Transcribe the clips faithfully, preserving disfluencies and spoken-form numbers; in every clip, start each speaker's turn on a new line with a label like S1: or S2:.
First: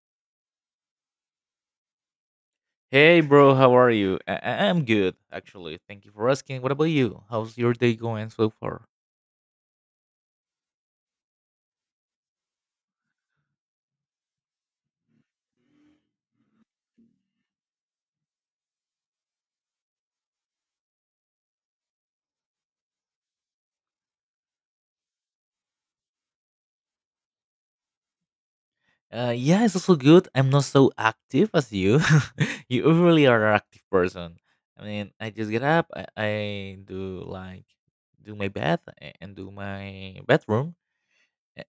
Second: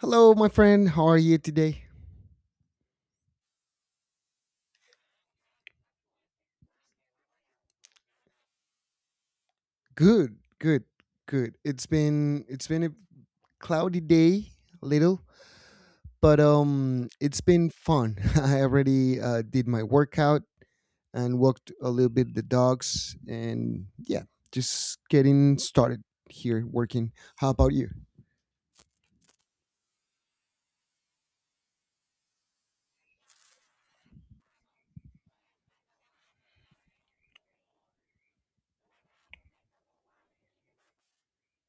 S1: Hello, my friend. How are you today?
S2: Hey, bro, how are you? I- I- I'm good, actually. Thank you for asking. What about you? How's your day going so far?
S1: Good, good, good. It's been it's been a cloudy day, a little, but um, it's been fun. I already uh, did my workout and walked a little bit the dogs, and yeah, just getting started here working. How about you?
S2: Uh, yeah, it's also good. I'm not so active as you. You really are an active person. I mean, I just get up, I, I do like do my bath a- and do my bedroom,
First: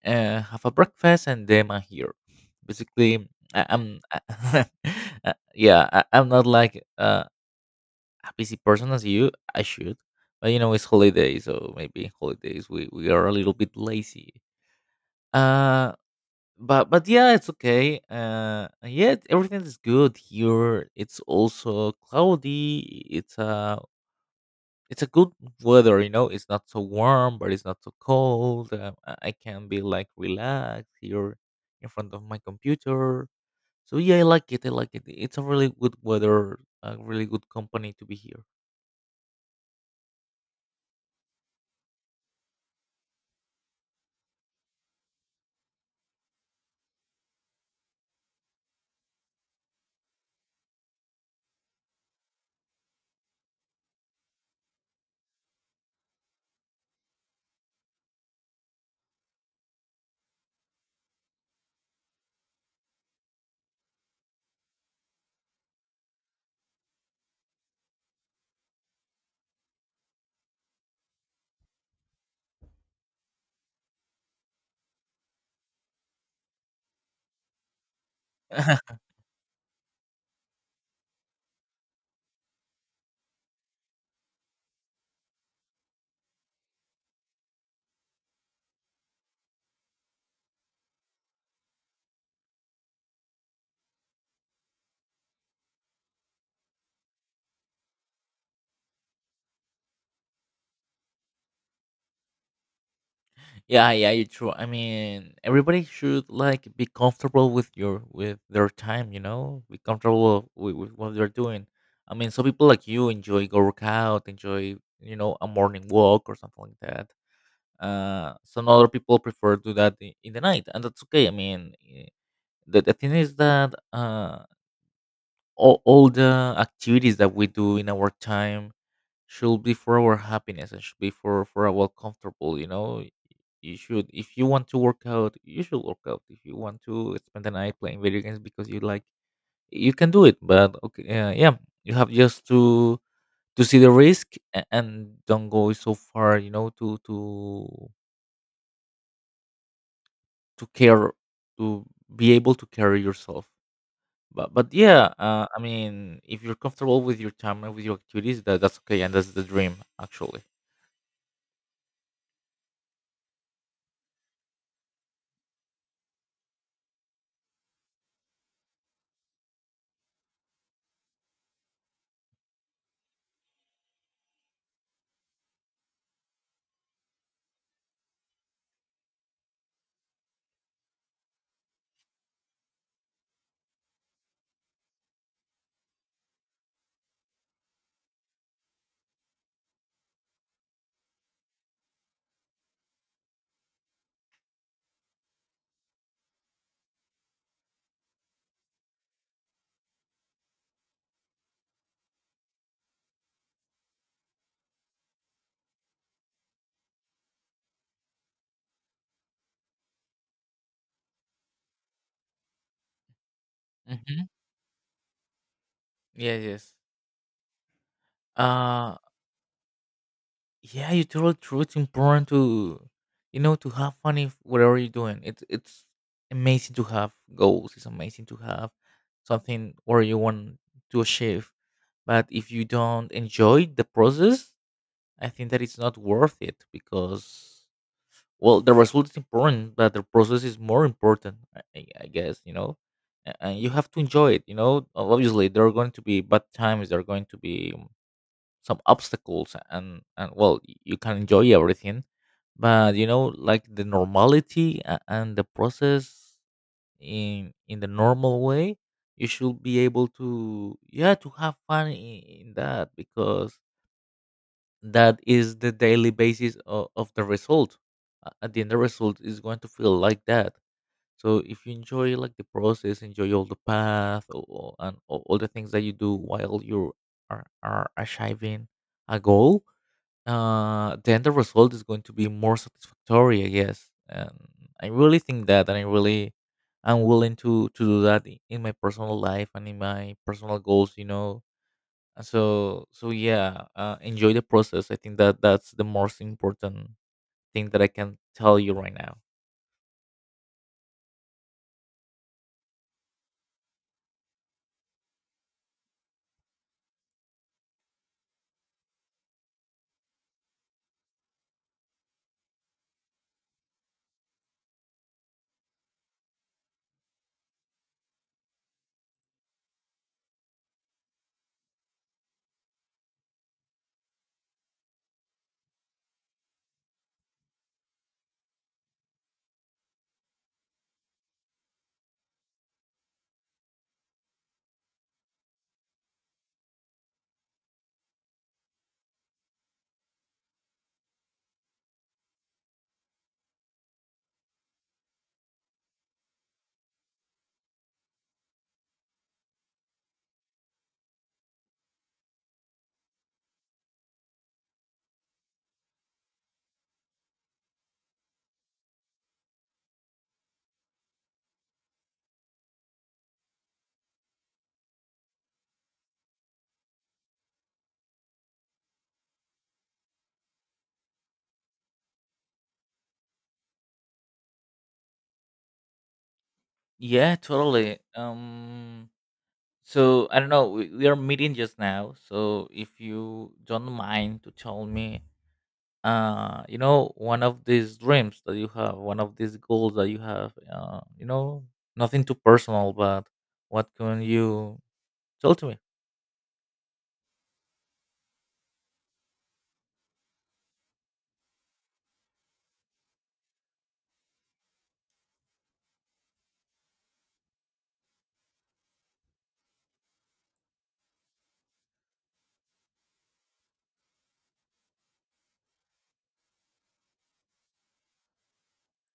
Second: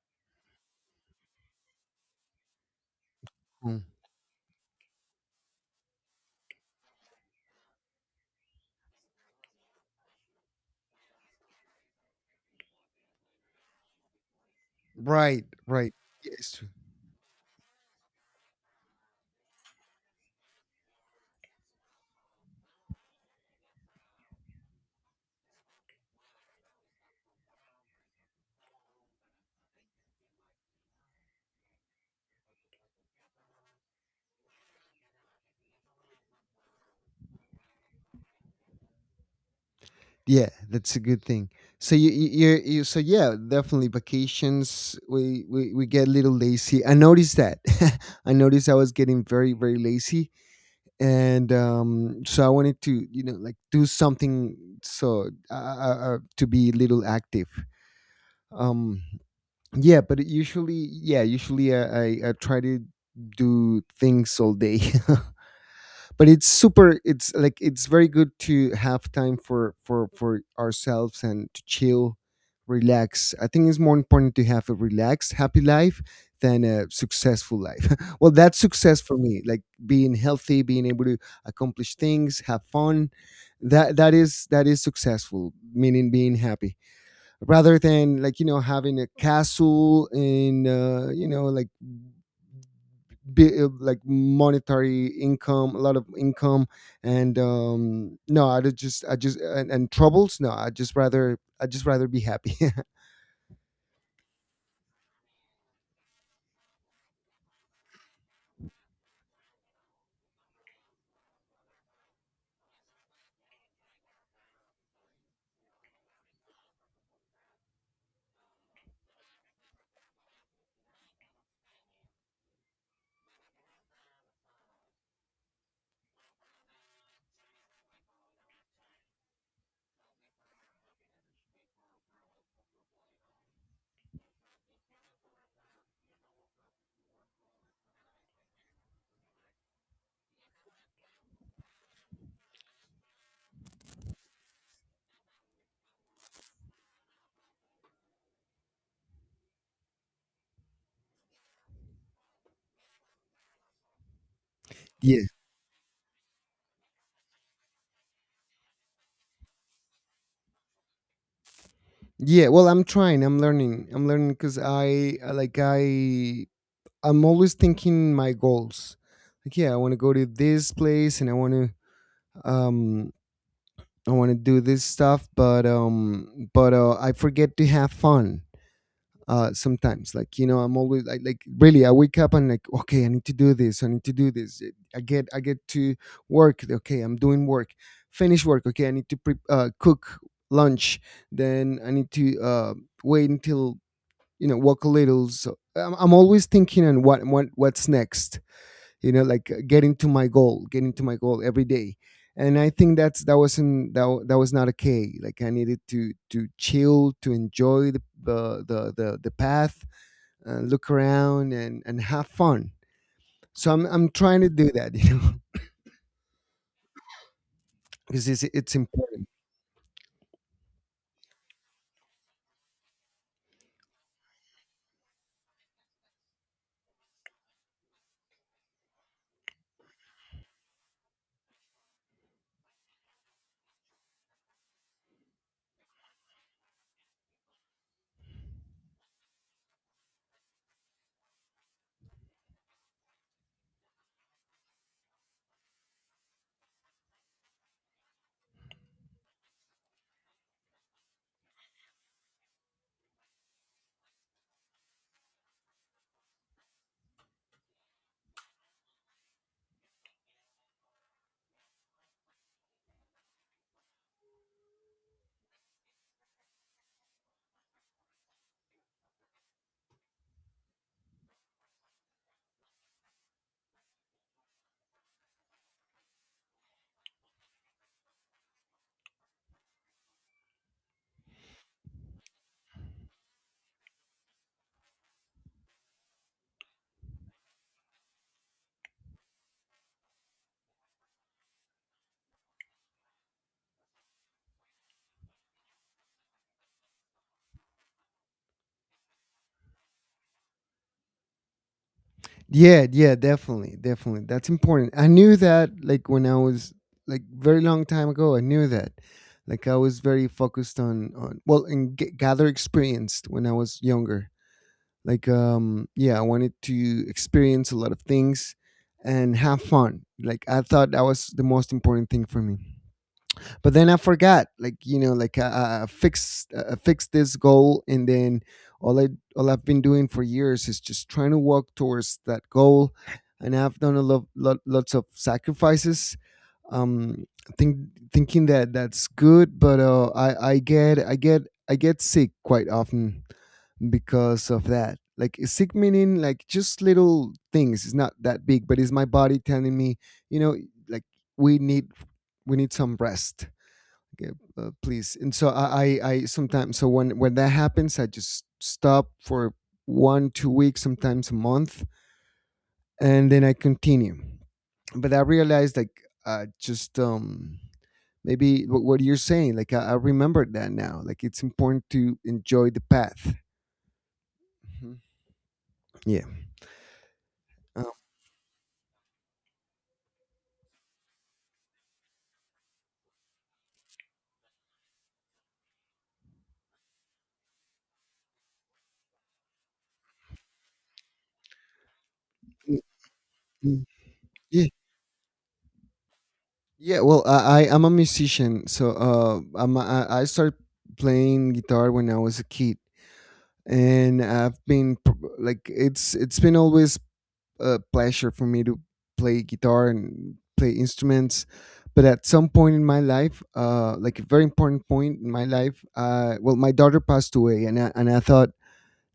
S2: a- uh, have a breakfast, and then I'm here. Basically, I,
S1: Mm.
S2: I'm uh, yeah, I, I'm not like uh, a busy person as you, I should. But you know, it's holiday, so maybe holidays we, we are a little bit lazy.
S1: Right,
S2: Uh
S1: right. Yes.
S2: but but yeah, it's okay. Uh yeah, everything is good here. It's also cloudy. It's a it's a good weather, you know. It's not so warm, but it's not so cold. Um, I I can be like relaxed here in front of my computer. So yeah, I like it. I like it. It's a really good weather, a really good company to be here.
S1: Yeah, that's a good thing. So you you, you you- so yeah, definitely vacations. We, we we get a little lazy. I noticed that. I noticed I was getting very very lazy, and um, so I wanted to, you know, like do something so uh, uh, uh, to be a little active. Um, yeah, but usually yeah, usually I, I I try to do things all day. But it's super, it's like it's very good to have time for for for ourselves and to chill, relax. I think it's more important to have a relaxed, happy life than a successful life. Well, that's success for me, like being healthy, being able to accomplish things, have fun. That that is that is successful, meaning being happy, rather than, like, you know, having a castle in, uh, you know, like bi- uh, like monetary income, a lot of income, and um, no, I would just I just and, and troubles. No, I just rather I just rather be happy.
S2: Yeah, yeah, you're true. I mean, everybody should like be comfortable with your with their time, you know, be comfortable with, with what they're doing. I mean, some people like you enjoy go workout, enjoy you know a morning walk or something like that. Uh, some other people prefer to do that in, in the night, and that's okay. I mean, eh, the the thing is that uh, all all the activities that we do in our time should be for our happiness and should be for for our comfortable, you know. You should, if you want to work out, you should work out. If you want to spend the night playing video games because you like, you can do it, but okay. Uh, yeah, you have just to to see the risk a- and don't go so far, you know, to to to care, to be able to carry yourself. But but yeah,
S1: Yeah,
S2: uh, I mean, if you're comfortable with your time and with your activities, that that's okay, and that's the dream actually.
S1: yeah. Well, I'm trying. I'm learning. I'm learning because I I- like I, I'm always thinking my goals. Like yeah, I want to go to this place and I want to, um I want to do this stuff, but um but uh, I forget to have fun uh, sometimes. Like, you know, I'm always like, like really. I wake up and like, okay, I need to do this. I need to do this. I get I get to work. Okay, I'm doing work. Finish work. Okay, I need to pre- uh, cook lunch. Then I need to uh, wait until, you know, walk a little. So I'm, I'm always thinking on what what what's next. You know, like, uh, getting to my goal, getting to my goal every day. And I think that's that wasn't that, wa- that was not okay. Like I needed to to chill, to enjoy the the the the, the path, and look around and and have fun. So i'm i'm
S2: Hmm.
S1: trying to do that, you know.
S2: Yeah. Yes.
S1: Because it's it's
S2: Uh,
S1: important.
S2: yeah, you told the truth. It's important to, you know, to have fun if whatever you're doing. It's it's amazing to have goals. It's amazing to have something where you want to achieve. But if you don't enjoy the process, I think that it's not worth it, because well, the result is important, but the process is more important. I, I I guess you know, A- and you have to enjoy it. You know, obviously there are going to be bad times. There are going to be some obstacles, and and well, y- you can enjoy everything. But you know, like the normality a- and the process in in the normal way, you should be able to, yeah, to have fun in, in that, because that is the daily basis of, of the result. A- at the end, the result is going to feel like that. So if you enjoy like the process, enjoy all the path, or, or- and all all the things that you do while you are, are achieving a goal, uh, then the result is going to be more satisfactory, I guess. And I really think that, and I really am willing to to do that i- in my personal life and in my personal goals, you know. And so, so yeah, uh, enjoy the process. I think that that's the most important thing that I can tell you right now.
S1: Yeah, yeah, definitely, definitely, that's important. I knew that, like when I was, like, very long time ago, I knew that. Like I was very focused on on well, and g- gather experience when I was younger. Like, um yeah, I wanted to experience a lot of things and have fun. Like I thought that was the most important thing for me. But then I forgot, like, you know, like I, I fixed I fixed this goal, and then all I, all I've been doing for years is just trying to walk towards that goal, and I've done a lot, lot lots of sacrifices, um, think thinking that that's good, but uh, I I get I get I get sick quite often because of that. Like sick meaning like just little things. It's not that big, but it's my body telling me, you know, like we need, we need some rest. Okay, uh, please. And so I, I, I sometimes, so when when that happens, I just stop for one, two weeks, sometimes a month, and then I continue. But I realized like uh, just um, maybe what, what you're saying. Like I, I remember that now. Like it's important to enjoy the path. Mhm. Yeah.
S2: Yeah,
S1: Um,
S2: totally. Um, so I don't know. We, we are meeting just now, so if you don't mind to tell me, uh you know, one of these dreams that you have, one of these goals that you have, uh you know, nothing too
S1: mm,
S2: personal, but
S1: mm.
S2: what can
S1: Yeah.
S2: you tell to me?
S1: Yeah. Well, I, I I'm a musician, so uh, I'm a, I I started playing guitar when I was a kid, and I've been p- like it's it's been always a pleasure for me to play guitar and play instruments. But at some point in my life, uh, like a very important point in my life, uh, well, my daughter passed away, and I, and I thought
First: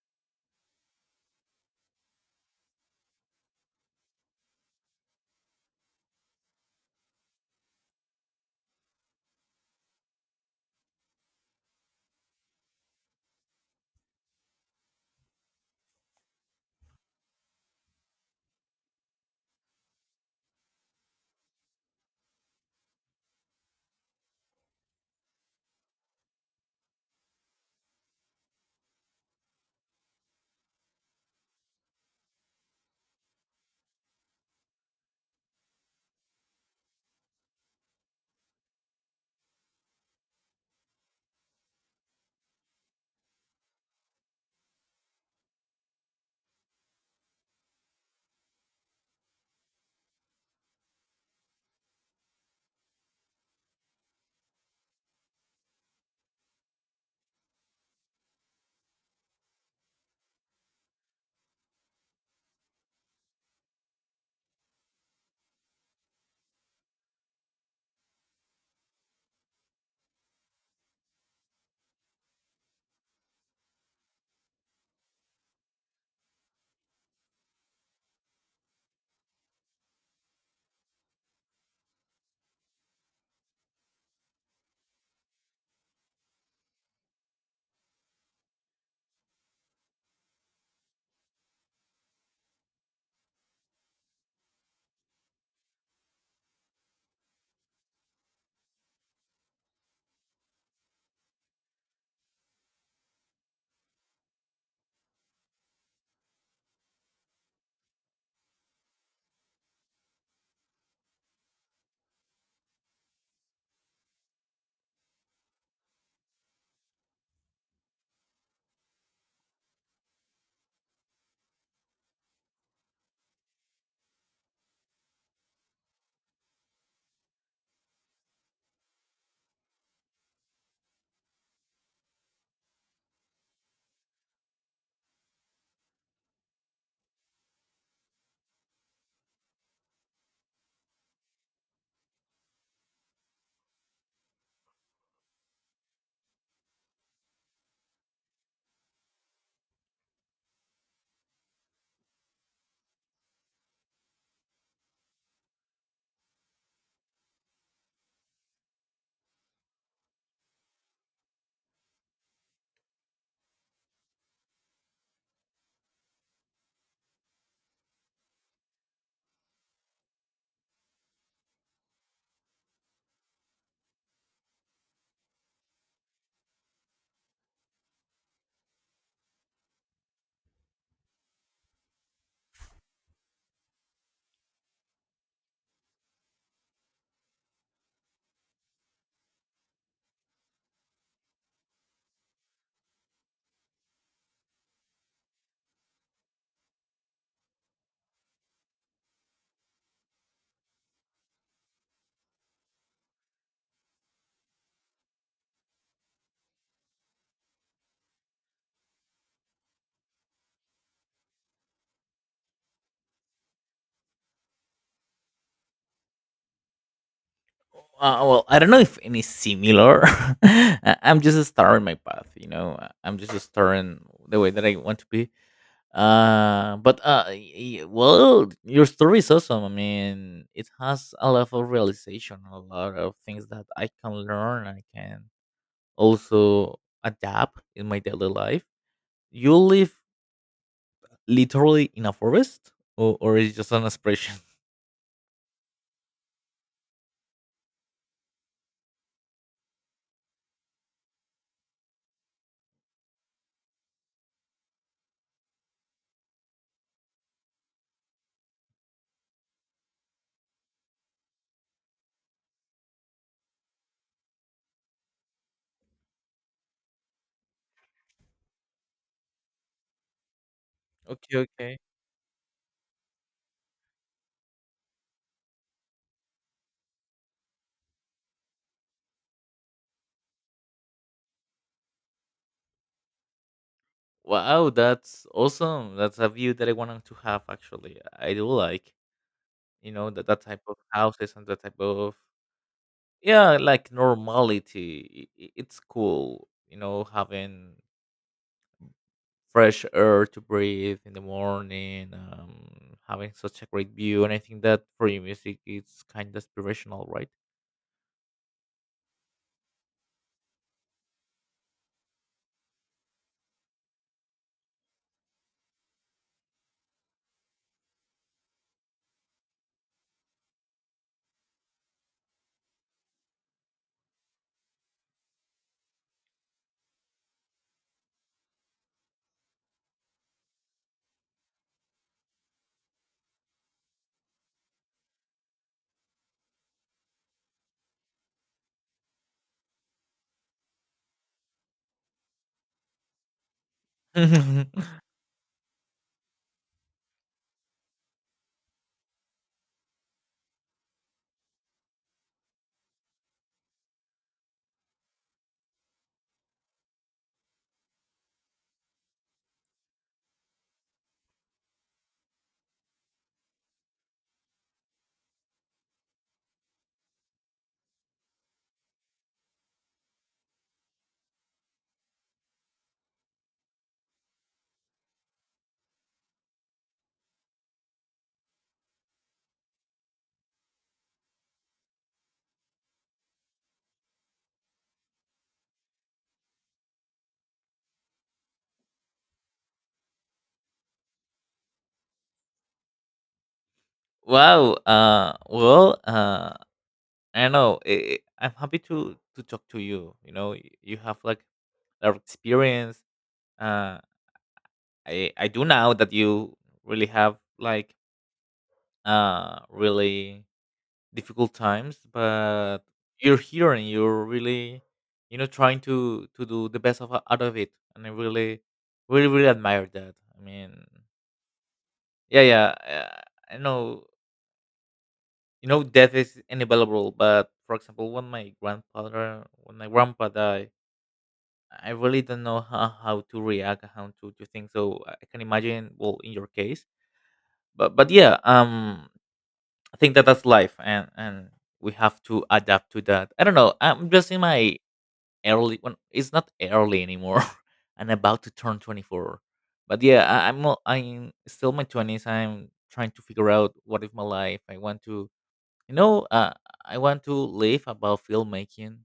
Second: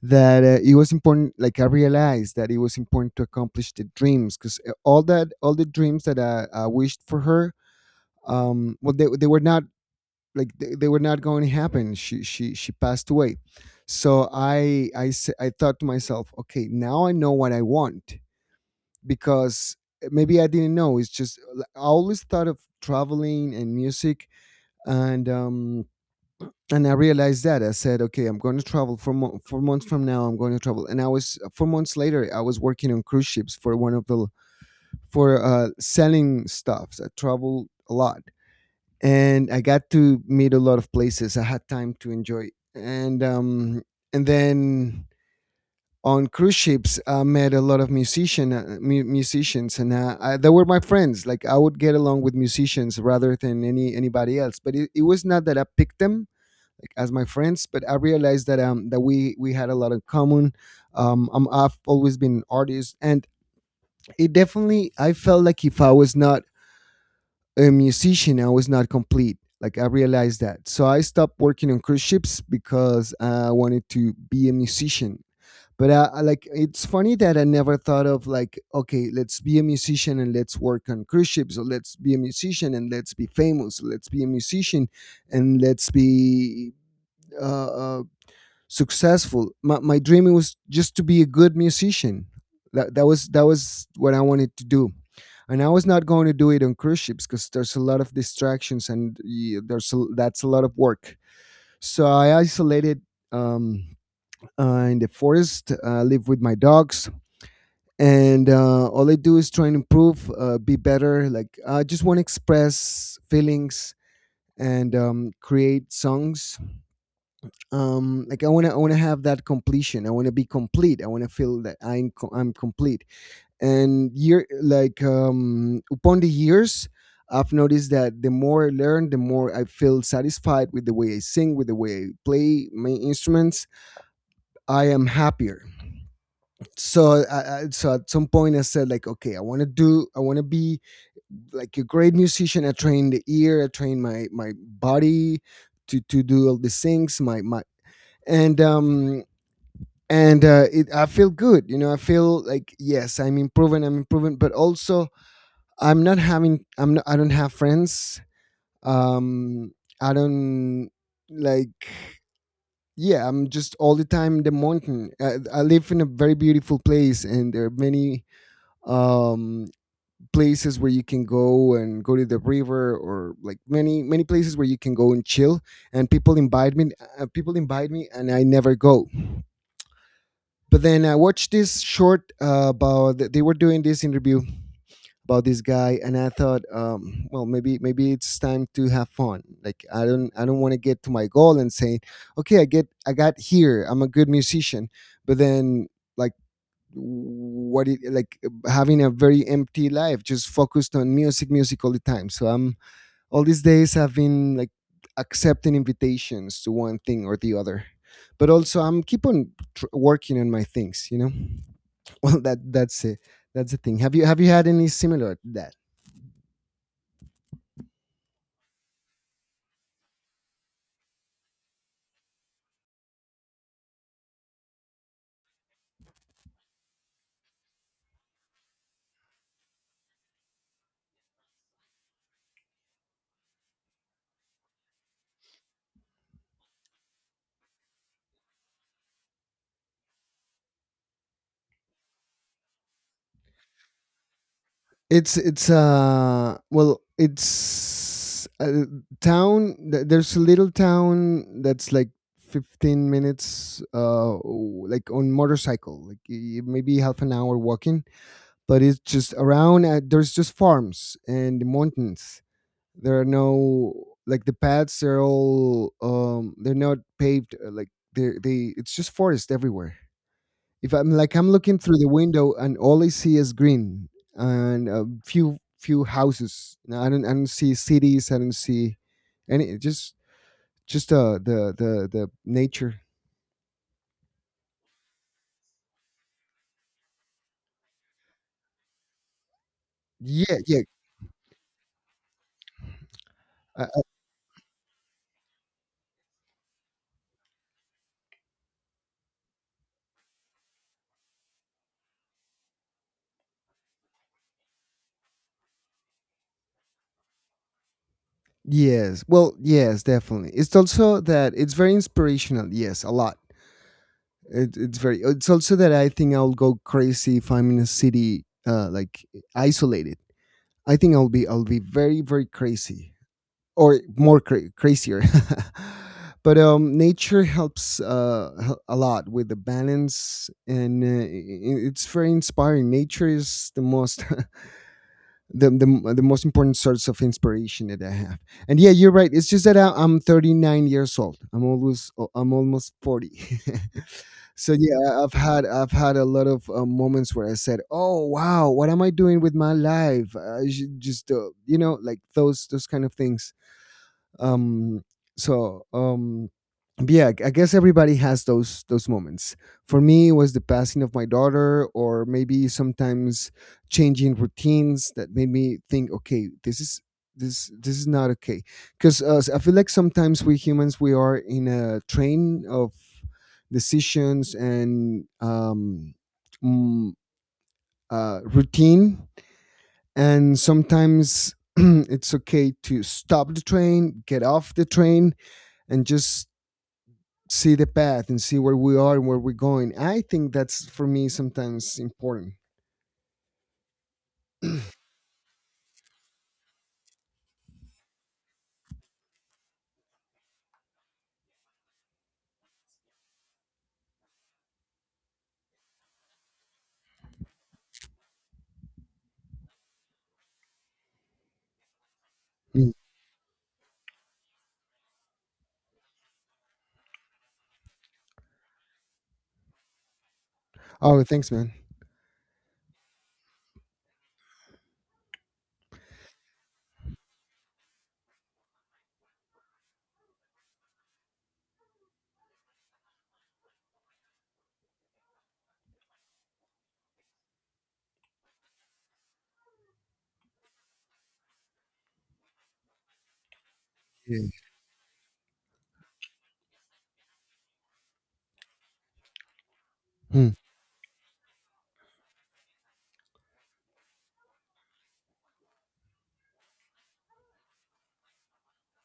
S1: that uh, it was important. Like I realized that it was important to accomplish the dreams because all that, all the dreams that I, I wished for her, um, well, they they were not, like they, they were not going to happen. She she she passed away. So I, I s- I thought to myself, okay, now I know what I want, because eh, maybe I didn't know. It's just like, I always thought of traveling and music, and um and I realized that I said, okay, I'm going to travel for mo- four months from now. I'm going to travel, and I was, four months later I was working on cruise ships for one of the, for uh selling stuffs. I traveled a lot and I got to meet a lot of places. I had time to enjoy, and um, and then on cruise ships, I met a lot of musician, uh, mu- musicians, and uh, I, they were my friends. Like I would get along with musicians rather than any anybody else. But it, it was not that I picked them like as my friends, but I realized that um that we we had a lot in common. Um, I'm, I've always been an artist, and it definitely, I felt like if I was not a musician, I was not complete. Like I realized that. So I stopped working on cruise ships because I wanted to be a musician. But I, I, like, it's funny that I never thought of like, okay, let's be a musician and let's work on cruise ships, or let's be a musician and let's be famous, let's be a musician and let's be uh, uh, successful. My, my dream was just to be a good musician. That, that was that was what I wanted to do, and I was not going to do it on cruise ships because there's a lot of distractions and y- there's a, that's a lot of work. So I isolated, um, uh, in the forest, uh, live with my dogs, and uh, all I do is try and improve, uh, be better. Like I just want to express feelings and, um, create songs. Um, like I want to, I want to have that completion. I want to be complete. I want to feel that I'm, co- I'm complete. And year, like, um upon the years, I've noticed that the more I learn, the more I feel satisfied with the way I sing, with the way I play my instruments, I am happier. So I, I, so at some point I said, like, okay, I want to do, I want to be like a great musician. I train the ear, I train my my body to to do all these things, my my and um and uh, it, I feel good, you know. I feel like, yes, I'm improving, I'm improving, but also I'm not having, I'm not, I don't have friends. Um I don't, like, yeah, I'm just all the time in the mountain. I, I live in a very beautiful place, and there are many, um places where you can go and go to the river, or like many many places where you can go and chill, and people invite me, uh, people invite me and I never go. But then I watched this short uh, about, they were doing this interview about this guy, and I thought, um, well, maybe maybe it's time to have fun. Like I don't, I don't want to get to my goal and saying, okay, i get I got here, I'm a good musician, but then, like, what it like, having a very empty life just focused on music, music all the time. So I'm all these days I've been like accepting invitations to one thing or the other, but also I'm keep on tr- working on my things, you know. Well, that that's it. That's the thing. Have you, have you had any similar that?
S2: Uh, well, I don't know if any similar. I- I'm just starting my path, you know. I- I'm just starting the way that I want to be. Uh, but uh, y- y- well, your story is awesome. I mean, it has a lot of realization, a lot of things that I can learn. I can also adapt in my daily life. You live literally in a forest, or or is it just an expression?
S1: It's it's uh well, it's a town. th- There's a little town that's like fifteen minutes, uh, w- like on motorcycle, like y- y- maybe half an hour walking. But it's just around. Uh, there's just farms and mountains. There are no, like, the paths. They're all, um. They're not paved. uh, Like they they, it's just forest everywhere. If I'm like,
S2: Okay,
S1: I'm
S2: okay.
S1: looking through the window and all I see is green and a few few houses. Now, I don't I don't see cities. I don't see any, just just uh the the the nature.
S2: Wow, that's awesome. That's a view that I wanted to have. Actually, I do like, you know, that that
S1: Yeah,
S2: type of
S1: yeah.
S2: houses and that type of, yeah,
S1: Uh,
S2: like
S1: uh,
S2: normality. I- i- It's cool, you know, having fresh air to breathe in the morning, um, having such a great view, and I think that for your music, it's kind of inspirational, right?
S1: yes. Well, yes, definitely. It's also that it's very inspirational. Yes, a lot. It, it's very. It's also that I think I'll go crazy if I'm in a city, uh, like isolated. I think I'll be I'll be very very crazy, or more cra- crazier. but um, nature helps uh, h- a lot with the balance, and uh, i- i- it's very inspiring. Nature is the most the, the the most important source of inspiration that I have. And yeah, you're right. It's just that I, I'm thirty-nine years old. I'm almost I'm almost forty. So yeah, I- I've had I've had a lot of uh, moments where I said, "Oh wow, what am I doing with my life?" I should just uh, you know like those those kind of things. um so um but yeah, I guess everybody has those those moments. For me it was the passing of my daughter, or maybe sometimes changing routines that made me think, okay, this is this this is not okay. Because uh, I feel like sometimes we humans we are in a train of decisions and um mm, uh, routine. And sometimes it's okay to stop the train, get off the train, and just see the path and see where we are and where we're going. I think that's for me sometimes important.
S2: Wow. Uh, well. Uh, I don't know. i i I'm happy to to talk to you. You know, y- you have like a lot of experience. Uh, I I do now that you really have like uh really difficult times, but
S1: Mm.
S2: you're here and you're really, you know, trying to to do the best of out of it, and I really, really, really admire that. I mean,
S1: Oh, thanks, man.
S2: yeah, yeah. Uh, I know. You know, death is inevitable, but for example, when my grandfather, when my grandpa died, I really don't know how, how to react, how to to think. So I can imagine, well, in your case, but but yeah, um, I think that that's life, and and we have to adapt to that. I don't know. I'm just in
S1: Yeah.
S2: my early. When it's not early anymore, I'm about to turn twenty-four. But yeah, I,
S1: Mm.
S2: I'm al- I'm still in my twenties. I'm trying to figure out what is my life. I want to, you know, uh, I want to live about filmmaking.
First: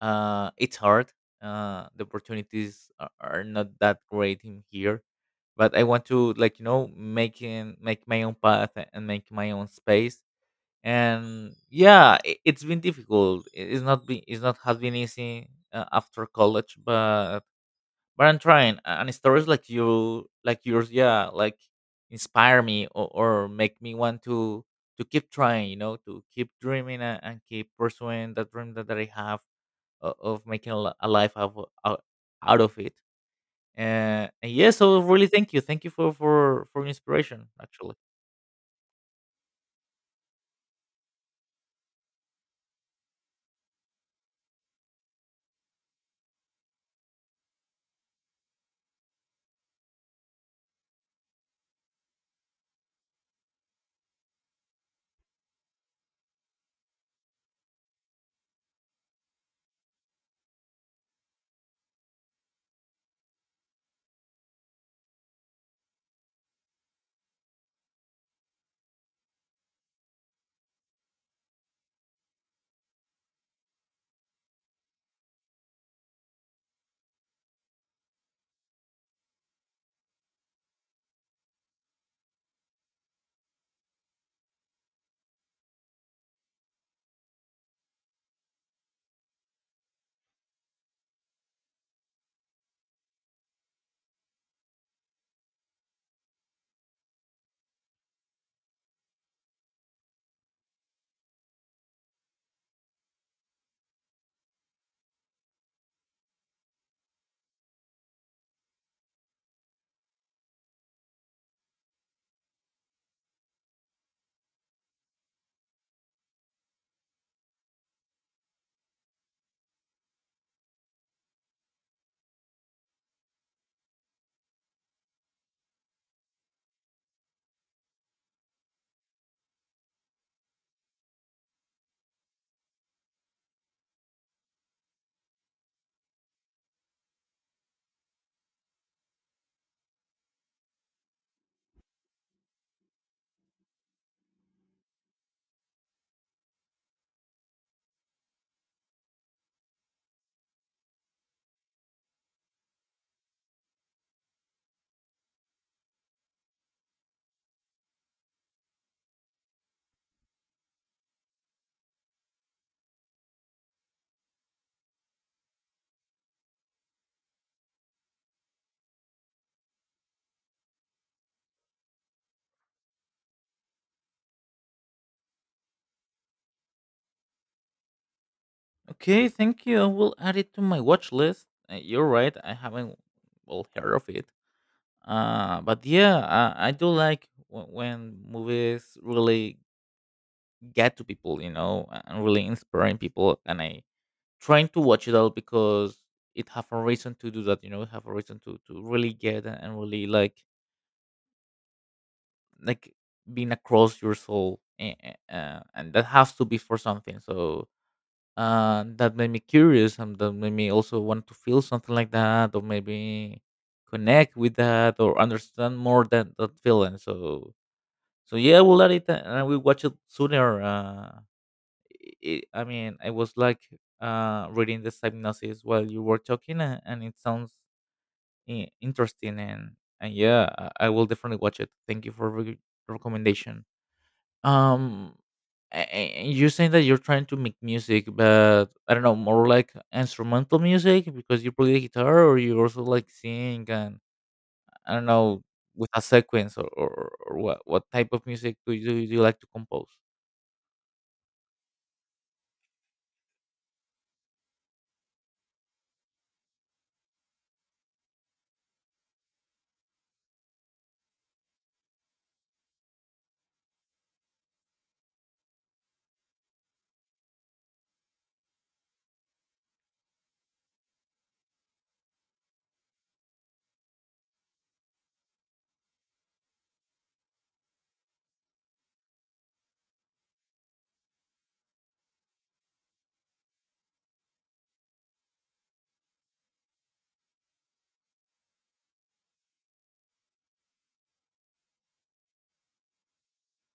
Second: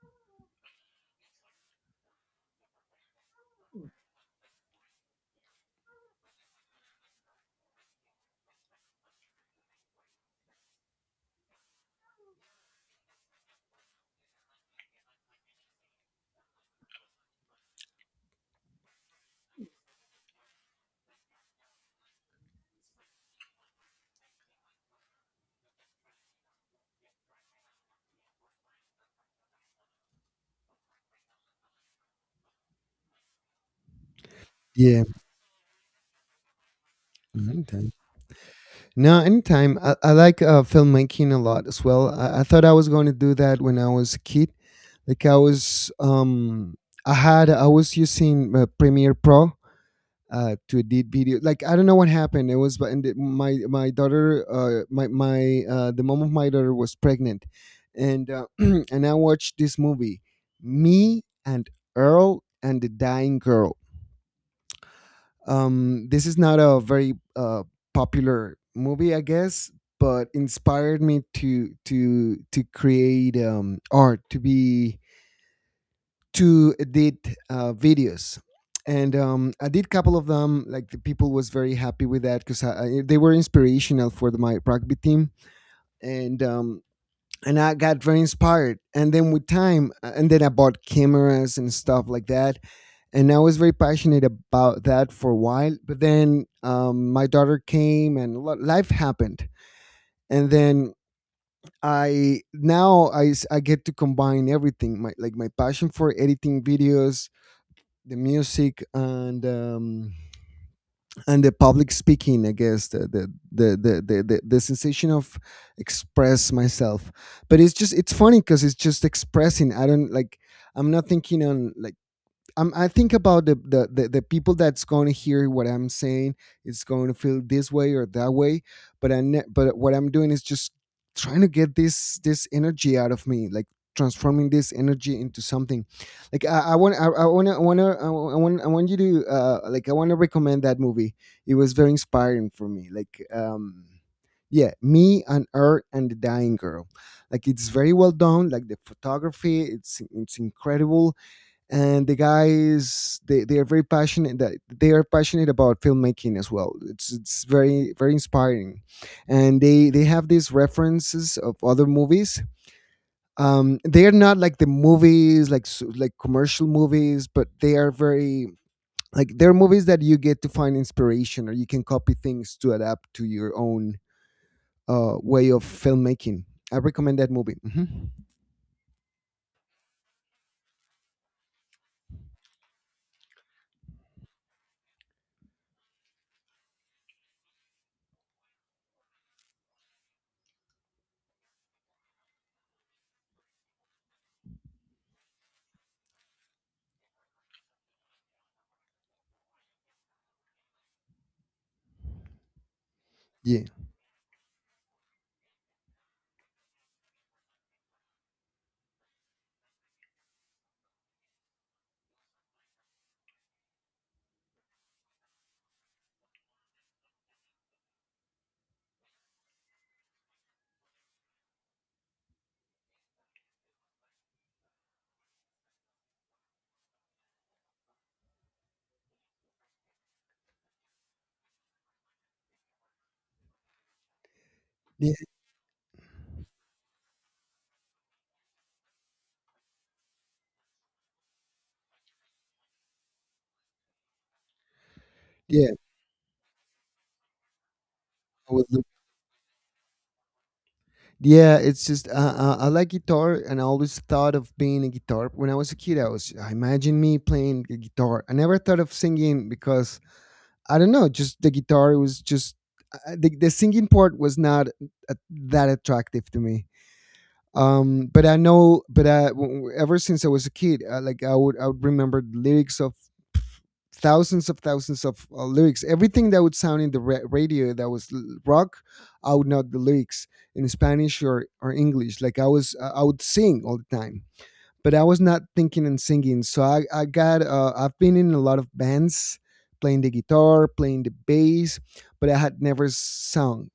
S2: Uh, it's hard. Uh, the opportunities are, are not that great in here, but I want to like, you know, making make my own path and make my own space. And yeah, it, it's been difficult. It- It's not been it's not has been easy uh, after college, but but I'm trying. And stories like you like yours, yeah, like inspire me, or, or make me want to to keep trying, you know, to keep dreaming, and, and keep pursuing that dream that, that I have, o- of making a li- a life out of, out out of it. Uh, and yeah, so
S1: Yeah,
S2: really thank you, thank you for for for inspiration,
S1: anytime.
S2: actually.
S1: No, anytime. I, I like uh, filmmaking a lot as well. I, I thought I was going to do that when I was a kid. Like I was, um, I had, I was using uh, Premiere Pro, uh, to edit video. Like I don't know what happened. It was but and it- my my daughter, uh, my my uh, the mom of my daughter was pregnant, and uh, and I watched this movie, Me and Earl and the Dying Girl. Um, this is not a very uh, popular movie, I guess, but inspired me to to to create um, art to be to edit uh, videos. And um, I did a couple of them, like the people was very happy with that because I, I, they were inspirational for the, my rugby team. And um, and I got very inspired, and then with time uh, and then I bought cameras and stuff like that. And I was very passionate about that for a while, but then um, my daughter came and lo- life happened. And then I now I, s- I get to combine everything, my, like my passion for editing videos, the music, and um, and the public speaking, I guess, the the, the the the the the sensation of express myself. But it's just it's funny because it's just expressing. I don't like I'm not thinking on, like— I'm, I think about the, the the the people that's going to hear what I'm saying. It's going to feel this way or that way. But I ne- but what I'm doing is just trying to get this this energy out of me, like transforming this energy into something. Like I, I want I, I want I want I want I want you to uh, like I want to recommend that movie. It was very inspiring for me. Like um yeah, me and her and the dying girl. Like it's very well done. Like the photography, it's it's incredible, and the guys, they, they are very passionate, that they are passionate about filmmaking as well. It's it's very, very inspiring, and they they have these references of other movies. Um they are not like the movies, like s- like commercial movies, but they are very— like they're movies that you get to find inspiration, or you can copy things to adapt to your own uh way of filmmaking. I recommend that movie. Mhm.
S2: Okay, thank you. I will add it to my watch list. Uh, you're right, I haven't well heard of it. Uh, but yeah, I, I do like w- when movies really get to people, you know, a- and really inspiring people. And I trying to watch it all because it have a reason to do that, you know, it have a reason to to really get and really like like being
S1: Yeah,
S2: across your soul, and, uh, and that has to be for something. So uh, that made me curious, and that made me also want to feel something like that, or maybe connect with that or understand more that that feeling. So so yeah, we'll let it, uh, and we watch it sooner. Uh I I mean, I was like uh reading this hypnosis while you were talking, and, and it sounds i- interesting, and and yeah, I, I will definitely watch it. Thank you for re- recommendation.
S1: yeah,
S2: um a- a- and you're saying that you're trying to make music, but I don't know, more like instrumental music because you play the guitar, or you also like sing and I don't know,
S1: yeah,
S2: with a sequence, or, or, or what what type of
S1: I
S2: music
S1: will.
S2: do you, do you like to compose?
S1: Yeah, it's just uh, uh, I like guitar, and I always thought of playing a guitar. When I was a kid, I was I imagine me playing a guitar. I never thought of singing because I don't know, just the guitar was just uh, the the singing part was not uh, that attractive to me. Um, but I know, but I, w- w- ever since I was a kid, uh, like I would I would remember the lyrics, thousands of thousands of uh, lyrics. Everything that would sound in the ra- radio that was l- rock, I would know the lyrics in Spanish or, or English. Like I was, uh, I would sing all the time, but I was not thinking and singing. So I, I got, uh, I've been in a lot of bands playing the guitar, playing the bass, but I had never sung.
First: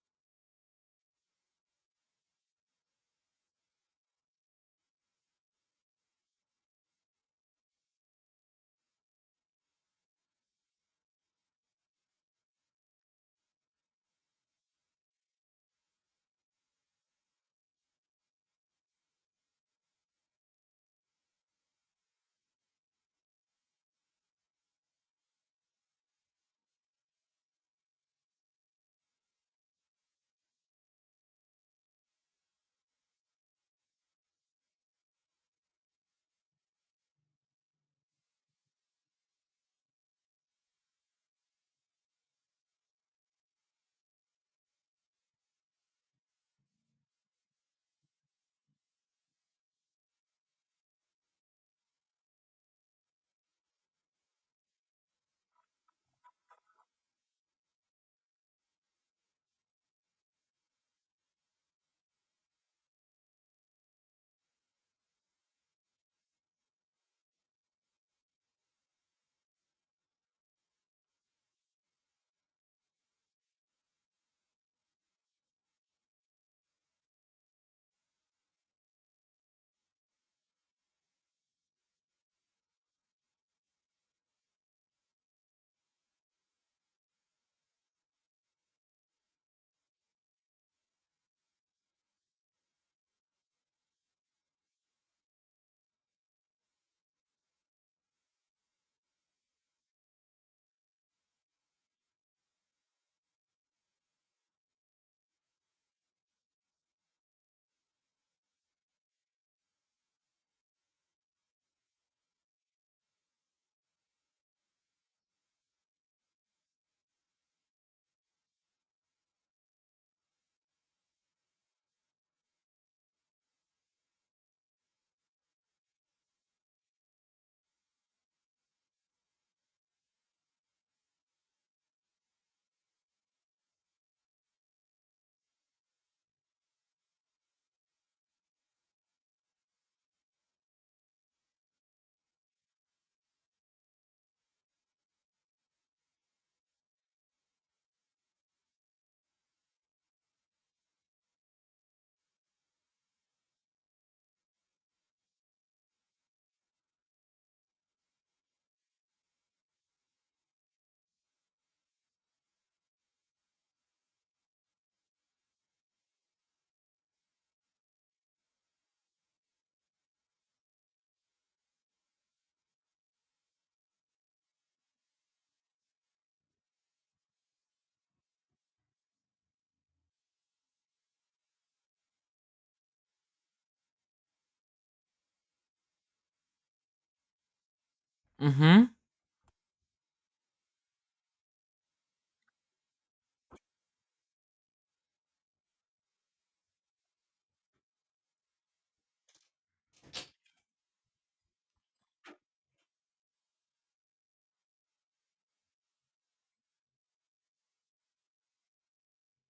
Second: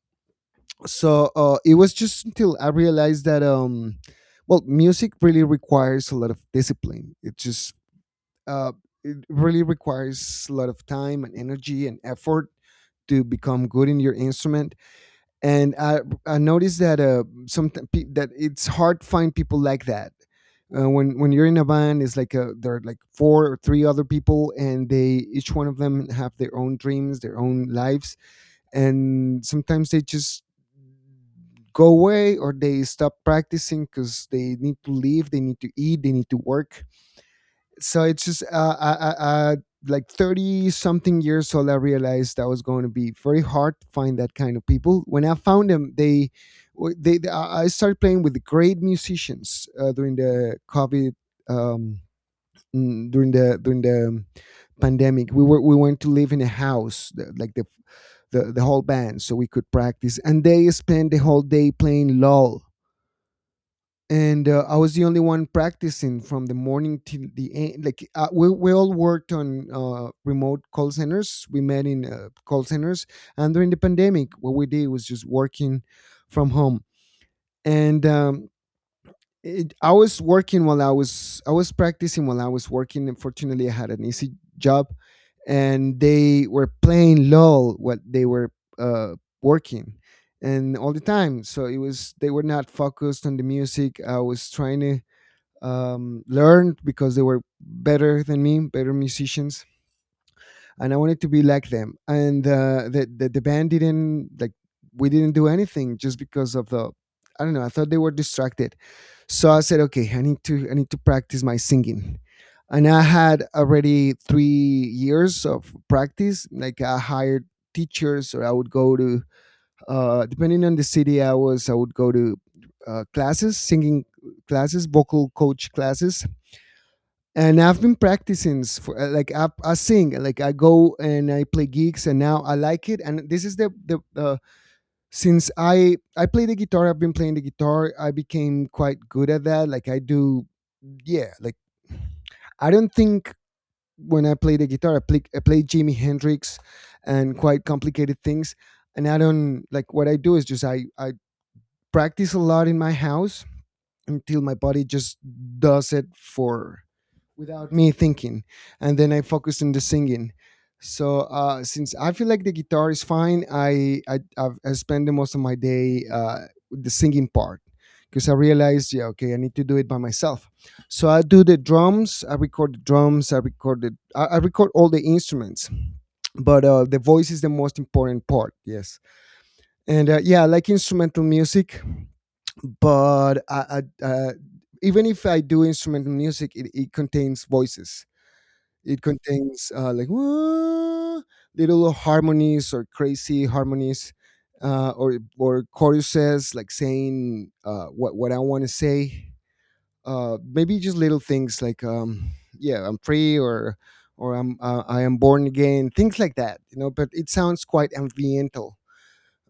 S1: So uh, it was just until I realized that, um, well, music really requires a lot of discipline. It just uh, it really requires a lot of time and energy and effort to become good in your instrument. And I, I noticed that uh, some that it's hard to find people like that. Uh, when when you're in a band, it's like uh there are like four or three other people, and they each one of them have their own dreams, their own lives, and sometimes they just go away, or they stop practicing because they need to leave, they need to eat, they need to work. So it's just uh, uh, uh, uh, like thirty something years old, I realized that was going to be very hard to find that kind of people. When I found them, they w- they, they- I I started playing with great musicians uh, during the covid um, mm, during the during the um, pandemic. We were we went to live in a house, the, like the the, the whole band, so we could practice. And they spent the whole day playing LOL. And uh, I was the only one practicing from the morning till the end. Like uh, we we all worked on uh, remote call centers. We met in uh, call centers, and during the pandemic, what we did was just working from home. And um, it, I was working while I was I was practicing while I was working. Unfortunately, I had an easy job, and they were playing LOL what they were uh, working. And all the time, so it was they were not focused on the music. I was trying to um, learned because they were better than me, better musicians, and I wanted to be like them. And uh, the, the the band didn't, like, we didn't do anything just because of the— I don't know. I thought they were distracted, so I said, okay, I need to I need to practice my singing. And I had already three years of practice. Like I hired teachers, or I would go to uh, depending on the city I was, I would go to uh, classes, singing classes, vocal coach classes, and I've been practicing s- for uh, like I, I sing, like I go and I play gigs, and now I like it. And this is the the uh, since I I play the guitar, I've been playing the guitar I became quite good at that. Like I do, yeah, like I don't think. When I play the guitar, I play I play Jimi Hendrix and quite complicated things. And I don't, like, what I do is just I I practice a lot in my house until my body just does it for, without me thinking, and then I focus on the singing. So uh since I feel like the guitar is fine, i i, I've, I spend the most of my day uh with the singing part, because I realized, yeah, okay, I need to do it by myself. So I do the drums, I record the drums, I record the, I, I record all the instruments. But uh The voice is the most important part. Yes. and uh, Yeah, I like instrumental music, but I, I uh even if I do instrumental music, it, it contains voices.
S2: Mm-hmm.
S1: It contains uh, like "Wah," little harmonies or crazy harmonies, uh, or or choruses, like saying uh, what what I want to say. Uh, maybe just little things like um, yeah, I'm free, or or I'm uh, I am born again, things like that. You know, but it sounds quite ambiental.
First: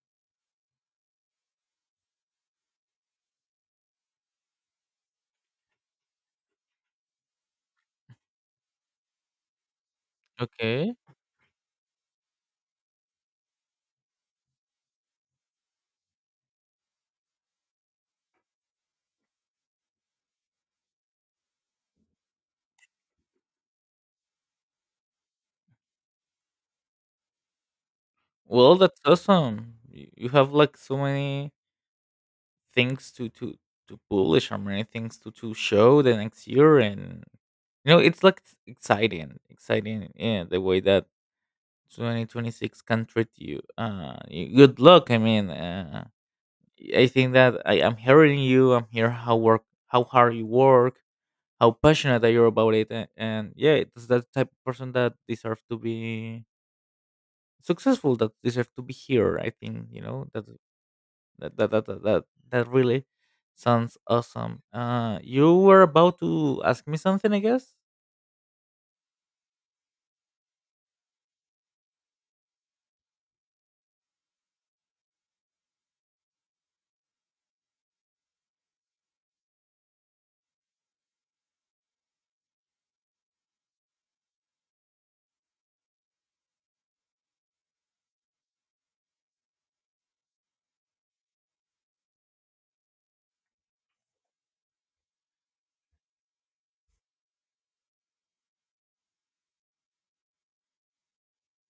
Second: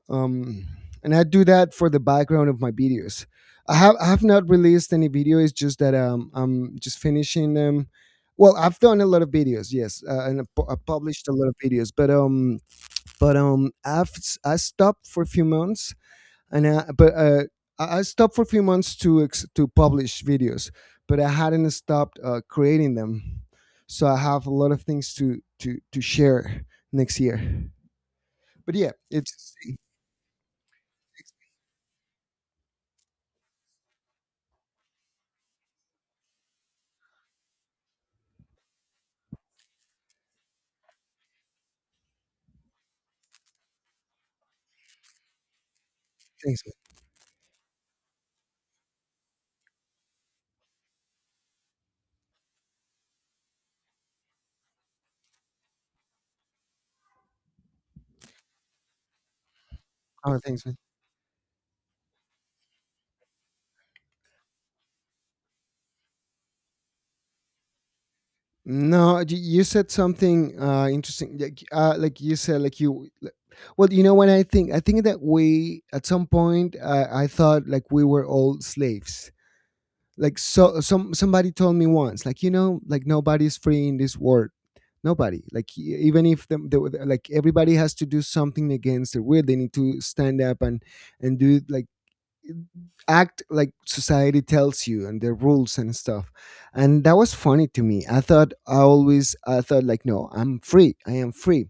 S1: um, and I do that for the background of my videos. I have I have not released any video. It's just that um, I'm just finishing them. Well, I've done a lot of videos, yes, uh, and I pu- I
S2: Okay.
S1: published a lot of videos, but um, but um, I've s- I stopped for a few months, and I, but uh, I I stopped for a few months to ex- to publish videos, but I hadn't stopped uh, creating them, so I have a lot of things to to to share next year. But
S2: Well,
S1: yeah,
S2: that's
S1: it's
S2: awesome. Y- you have like so many things to to to publish, or many things to to show the next year, and you know, it's like exciting exciting, yeah, the way that two thousand twenty-six can treat you. Uh, y- good luck. I mean, uh,
S1: thanks, man.
S2: I think that I am hearing you. I'm here how work, how hard you work, how passionate that you're about it, a- and yeah, it's that type of person that deserves to be successful, that deserves to be here. I think you know
S1: Oh,
S2: that
S1: thanks, man.
S2: that that that that, that that really sounds awesome. Uh, you were about to ask me something, I guess.
S1: No, you you said something uh, interesting. Like, uh, like you said, like you. like- Well, you know what I think. I think that we, at some point, uh, I thought like we were all slaves. Like, so, some somebody told me once, like you know, like nobody's free in this world. Nobody. Like e- even if the, the like everybody has to do something against their will. They need to stand up and and do like act like society tells you and the rules and stuff. And that was funny to me. I thought, I always I thought like, no, I'm free, I am free.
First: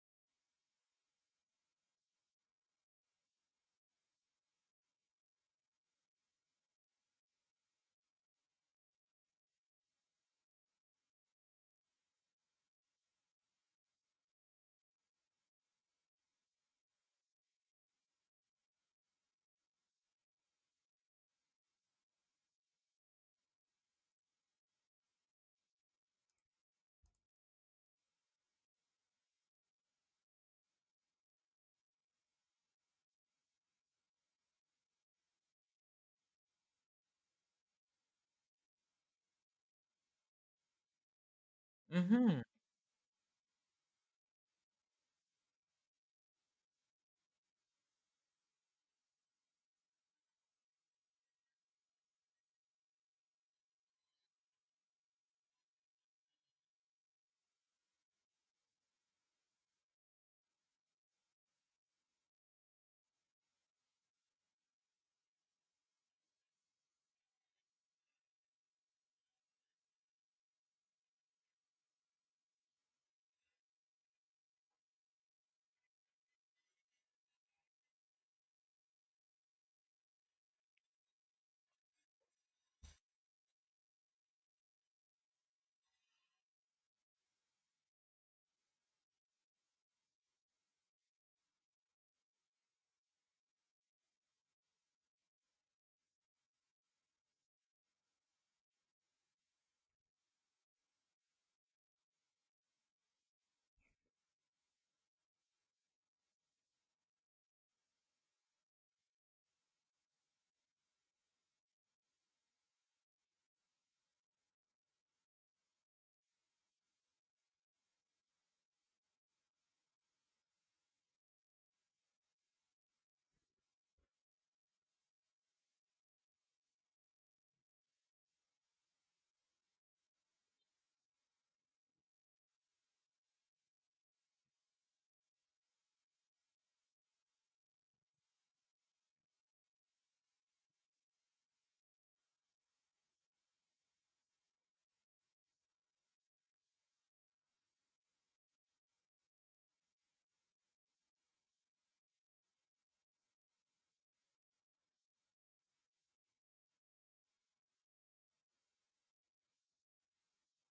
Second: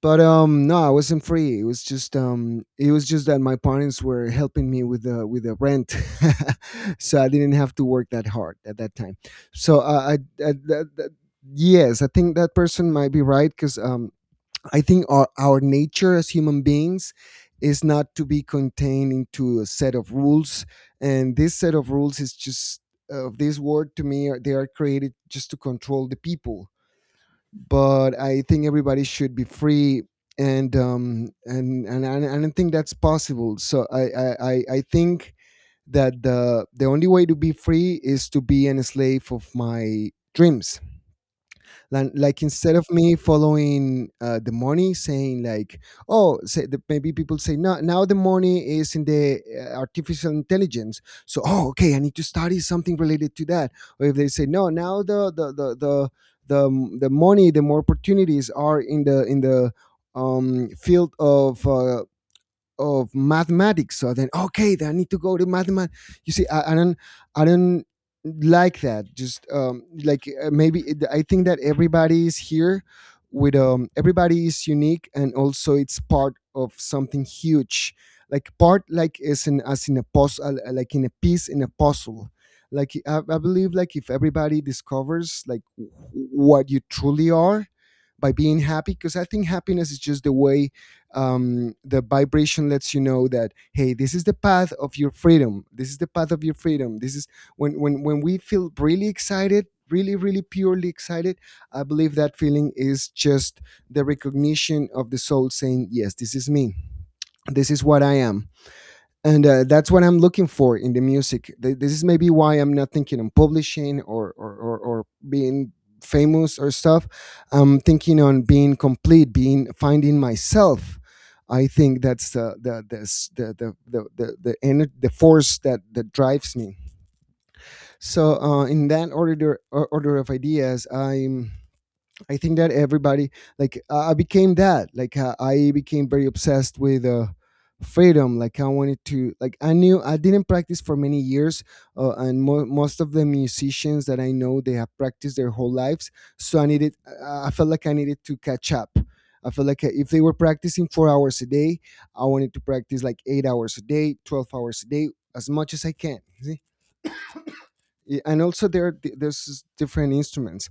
S1: But um no, I wasn't free. It was just um it was just that my parents were helping me with the with the rent. So I didn't have to work that hard at that time. So uh, i, I that, that, yes, I think that person might be right because um I think our, our nature as human beings is not to be contained into a set of rules. And this set of rules is just, of this word to me, are- they are created just to control the people. But I think everybody should be free. And um and and, and I don't think that's possible. So I, I I I think that the the only way to be free is to be an slave of my dreams. like,
S2: Mm-hmm.
S1: like instead of me following uh, the money saying like, oh say the, maybe people say, no, now the money is in the uh, artificial intelligence, so, oh, okay, I need to study something related to that. Or if they say, no, now the the the the the, the money, the more opportunities are in the in the um, field of uh, of mathematics. So then, okay, then I need to go to mathematics. You see, I, I don't, I don't like that. Just um, like uh, maybe it, I think that everybody is here with um, everybody is unique, and also it's part of something huge. Like part, like as in as in a puzzle, uh, like in a piece in a puzzle. Like I, I believe, like if everybody discovers like wh- what you truly are, by being happy, because I think happiness is just the way, um, the vibration lets you know that, hey, this is the path of your freedom, this is the path of your freedom, this is when when when we feel really excited, really really purely excited, I believe that feeling is just the recognition of the soul saying, yes, this is me, this is what I am. And uh, that's what I'm looking for in the music. Th- This is maybe why I'm not thinking on publishing or or or, or being famous or stuff. I'm thinking on being complete, being finding myself. I think that's the the the s- the the the the the, ener- the force that that drives me. So uh, in that order or- order of ideas, I'm I think that everybody like uh, I became that like uh, I became very obsessed with uh, freedom. Like I wanted to, like I knew I didn't practice for many years, uh, and mo- most of the musicians that I know, they have practiced their whole lives. So I needed, I I felt like I needed to catch up. I felt like uh, if they were practicing four hours a day, I wanted to practice like eight hours a day, twelve hours a day, as much as I can. You see? Yeah, and also there are di- there's different instruments,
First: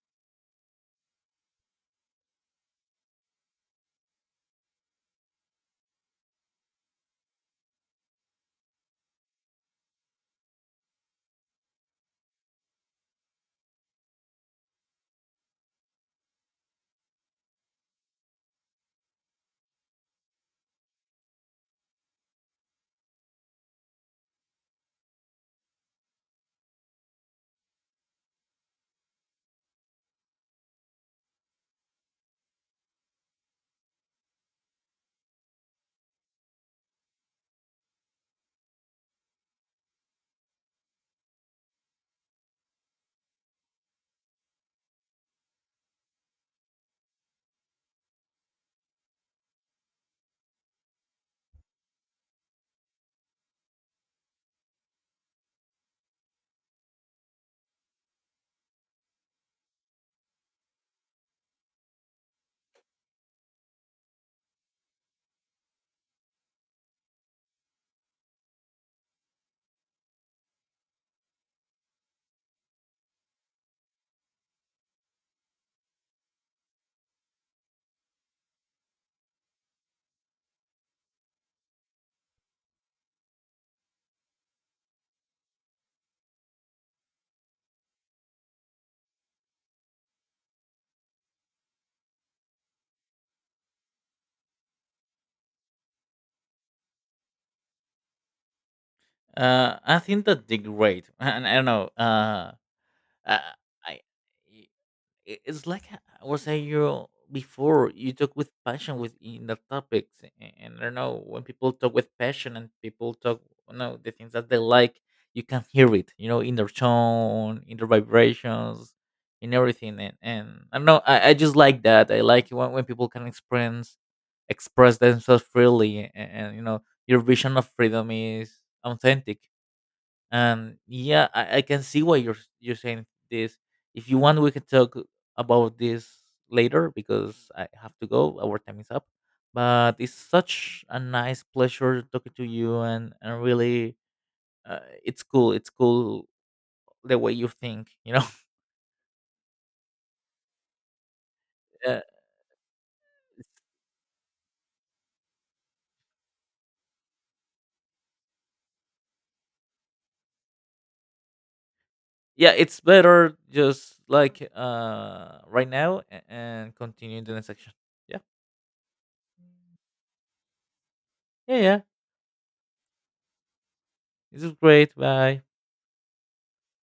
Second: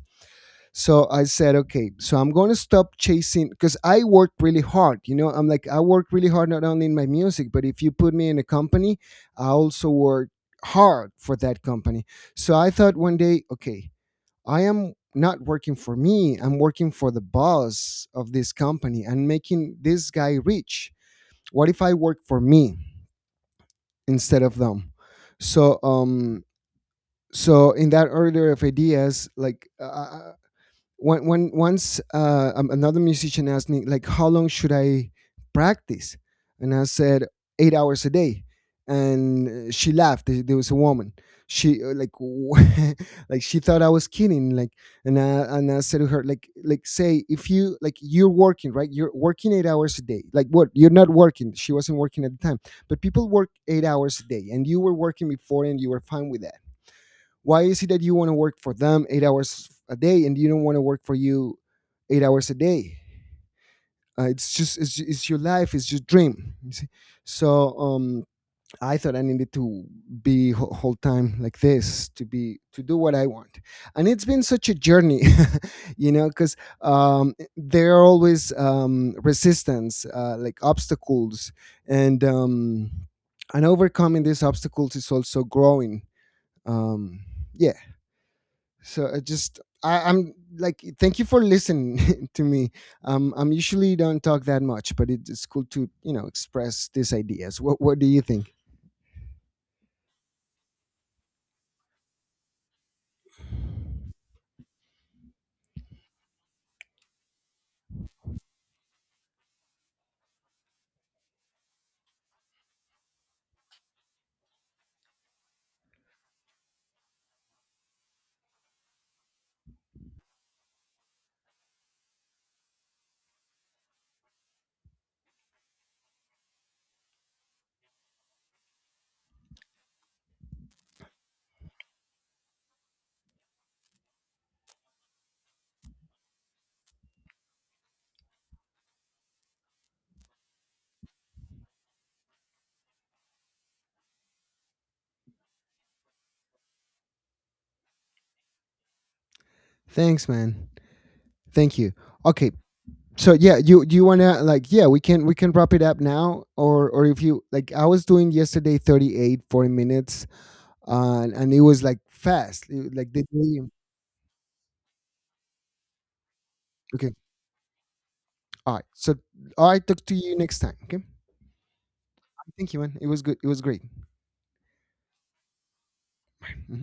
S1: so I said, okay, so I'm going to stop chasing, because I work really hard. You know, I'm like, I work really hard not only in my music, but if you put me in a company, I also work hard for that company. So I thought one day, okay, I am not working for me, I'm working for the boss of this company and making this guy rich. What if I work for me instead of them? So, um, so in that order of ideas, like uh, when when once uh, um, another musician asked me, like, how long should I practice, and I said eight hours a day, and uh, she laughed. There there was a woman. She uh, like like she thought I was kidding. Like, and I and I said to her, like like say if you, like, you're working, right, you're working eight hours a day. Like, what, you're not working. She wasn't working at the time, but people work eight hours a day, and you were working before, and you were fine with that. Why is it that you want to work for them eight hours a day and you don't want to work for you eight hours a day? Uh, it's just it's, it's your life, it's your dream, you see? So um I thought I needed to be wh- whole time like this to be to do what I want. And it's been such a journey. You know, because um there are always um resistance, uh, like obstacles. And um and overcoming these obstacles is also growing. um yeah. So I just, I, I'm like, thank you for listening to me. Um, I'm usually don't talk that much, but it, it's cool to, you know, express these ideas. What What do you think?
S2: Uh, I think that did great. And I don't know. Uh, I, I i- it's like I was saying you before. You talk with passion within the topics, a- and I don't know, when people talk with passion and people talk, you know, the things that they like, you can hear it, you know, in their tone, in their vibrations, in everything. And, and I don't know, I, I just like that. I like when, when people can express express themselves freely, and, and you know, your vision of freedom is authentic, and yeah, I, I can see why you're you're saying this. If you want, we can talk about this later because I have to go. Our time is up. But it's such a nice pleasure talking to you, and and really, uh, it's cool. It's cool the way you think, you know.
S1: Thanks, man. Thank you.
S2: uh,
S1: Okay, so yeah, you, do you wanna like, yeah, we can we can wrap it up now, or or if you like, I was doing yesterday thirty-eight forty minutes. Uh, and it was like
S2: yeah,
S1: fast,
S2: it's
S1: it- like did
S2: better
S1: we.
S2: just like uh right now, a- and
S1: Okay,
S2: continue in the next section. Yeah,
S1: all right, so, all right, talk to you next time, okay?
S2: yeah, yeah.
S1: Thank you, man, it was good, it was great.
S2: This is great. Bye.
S1: Mhm.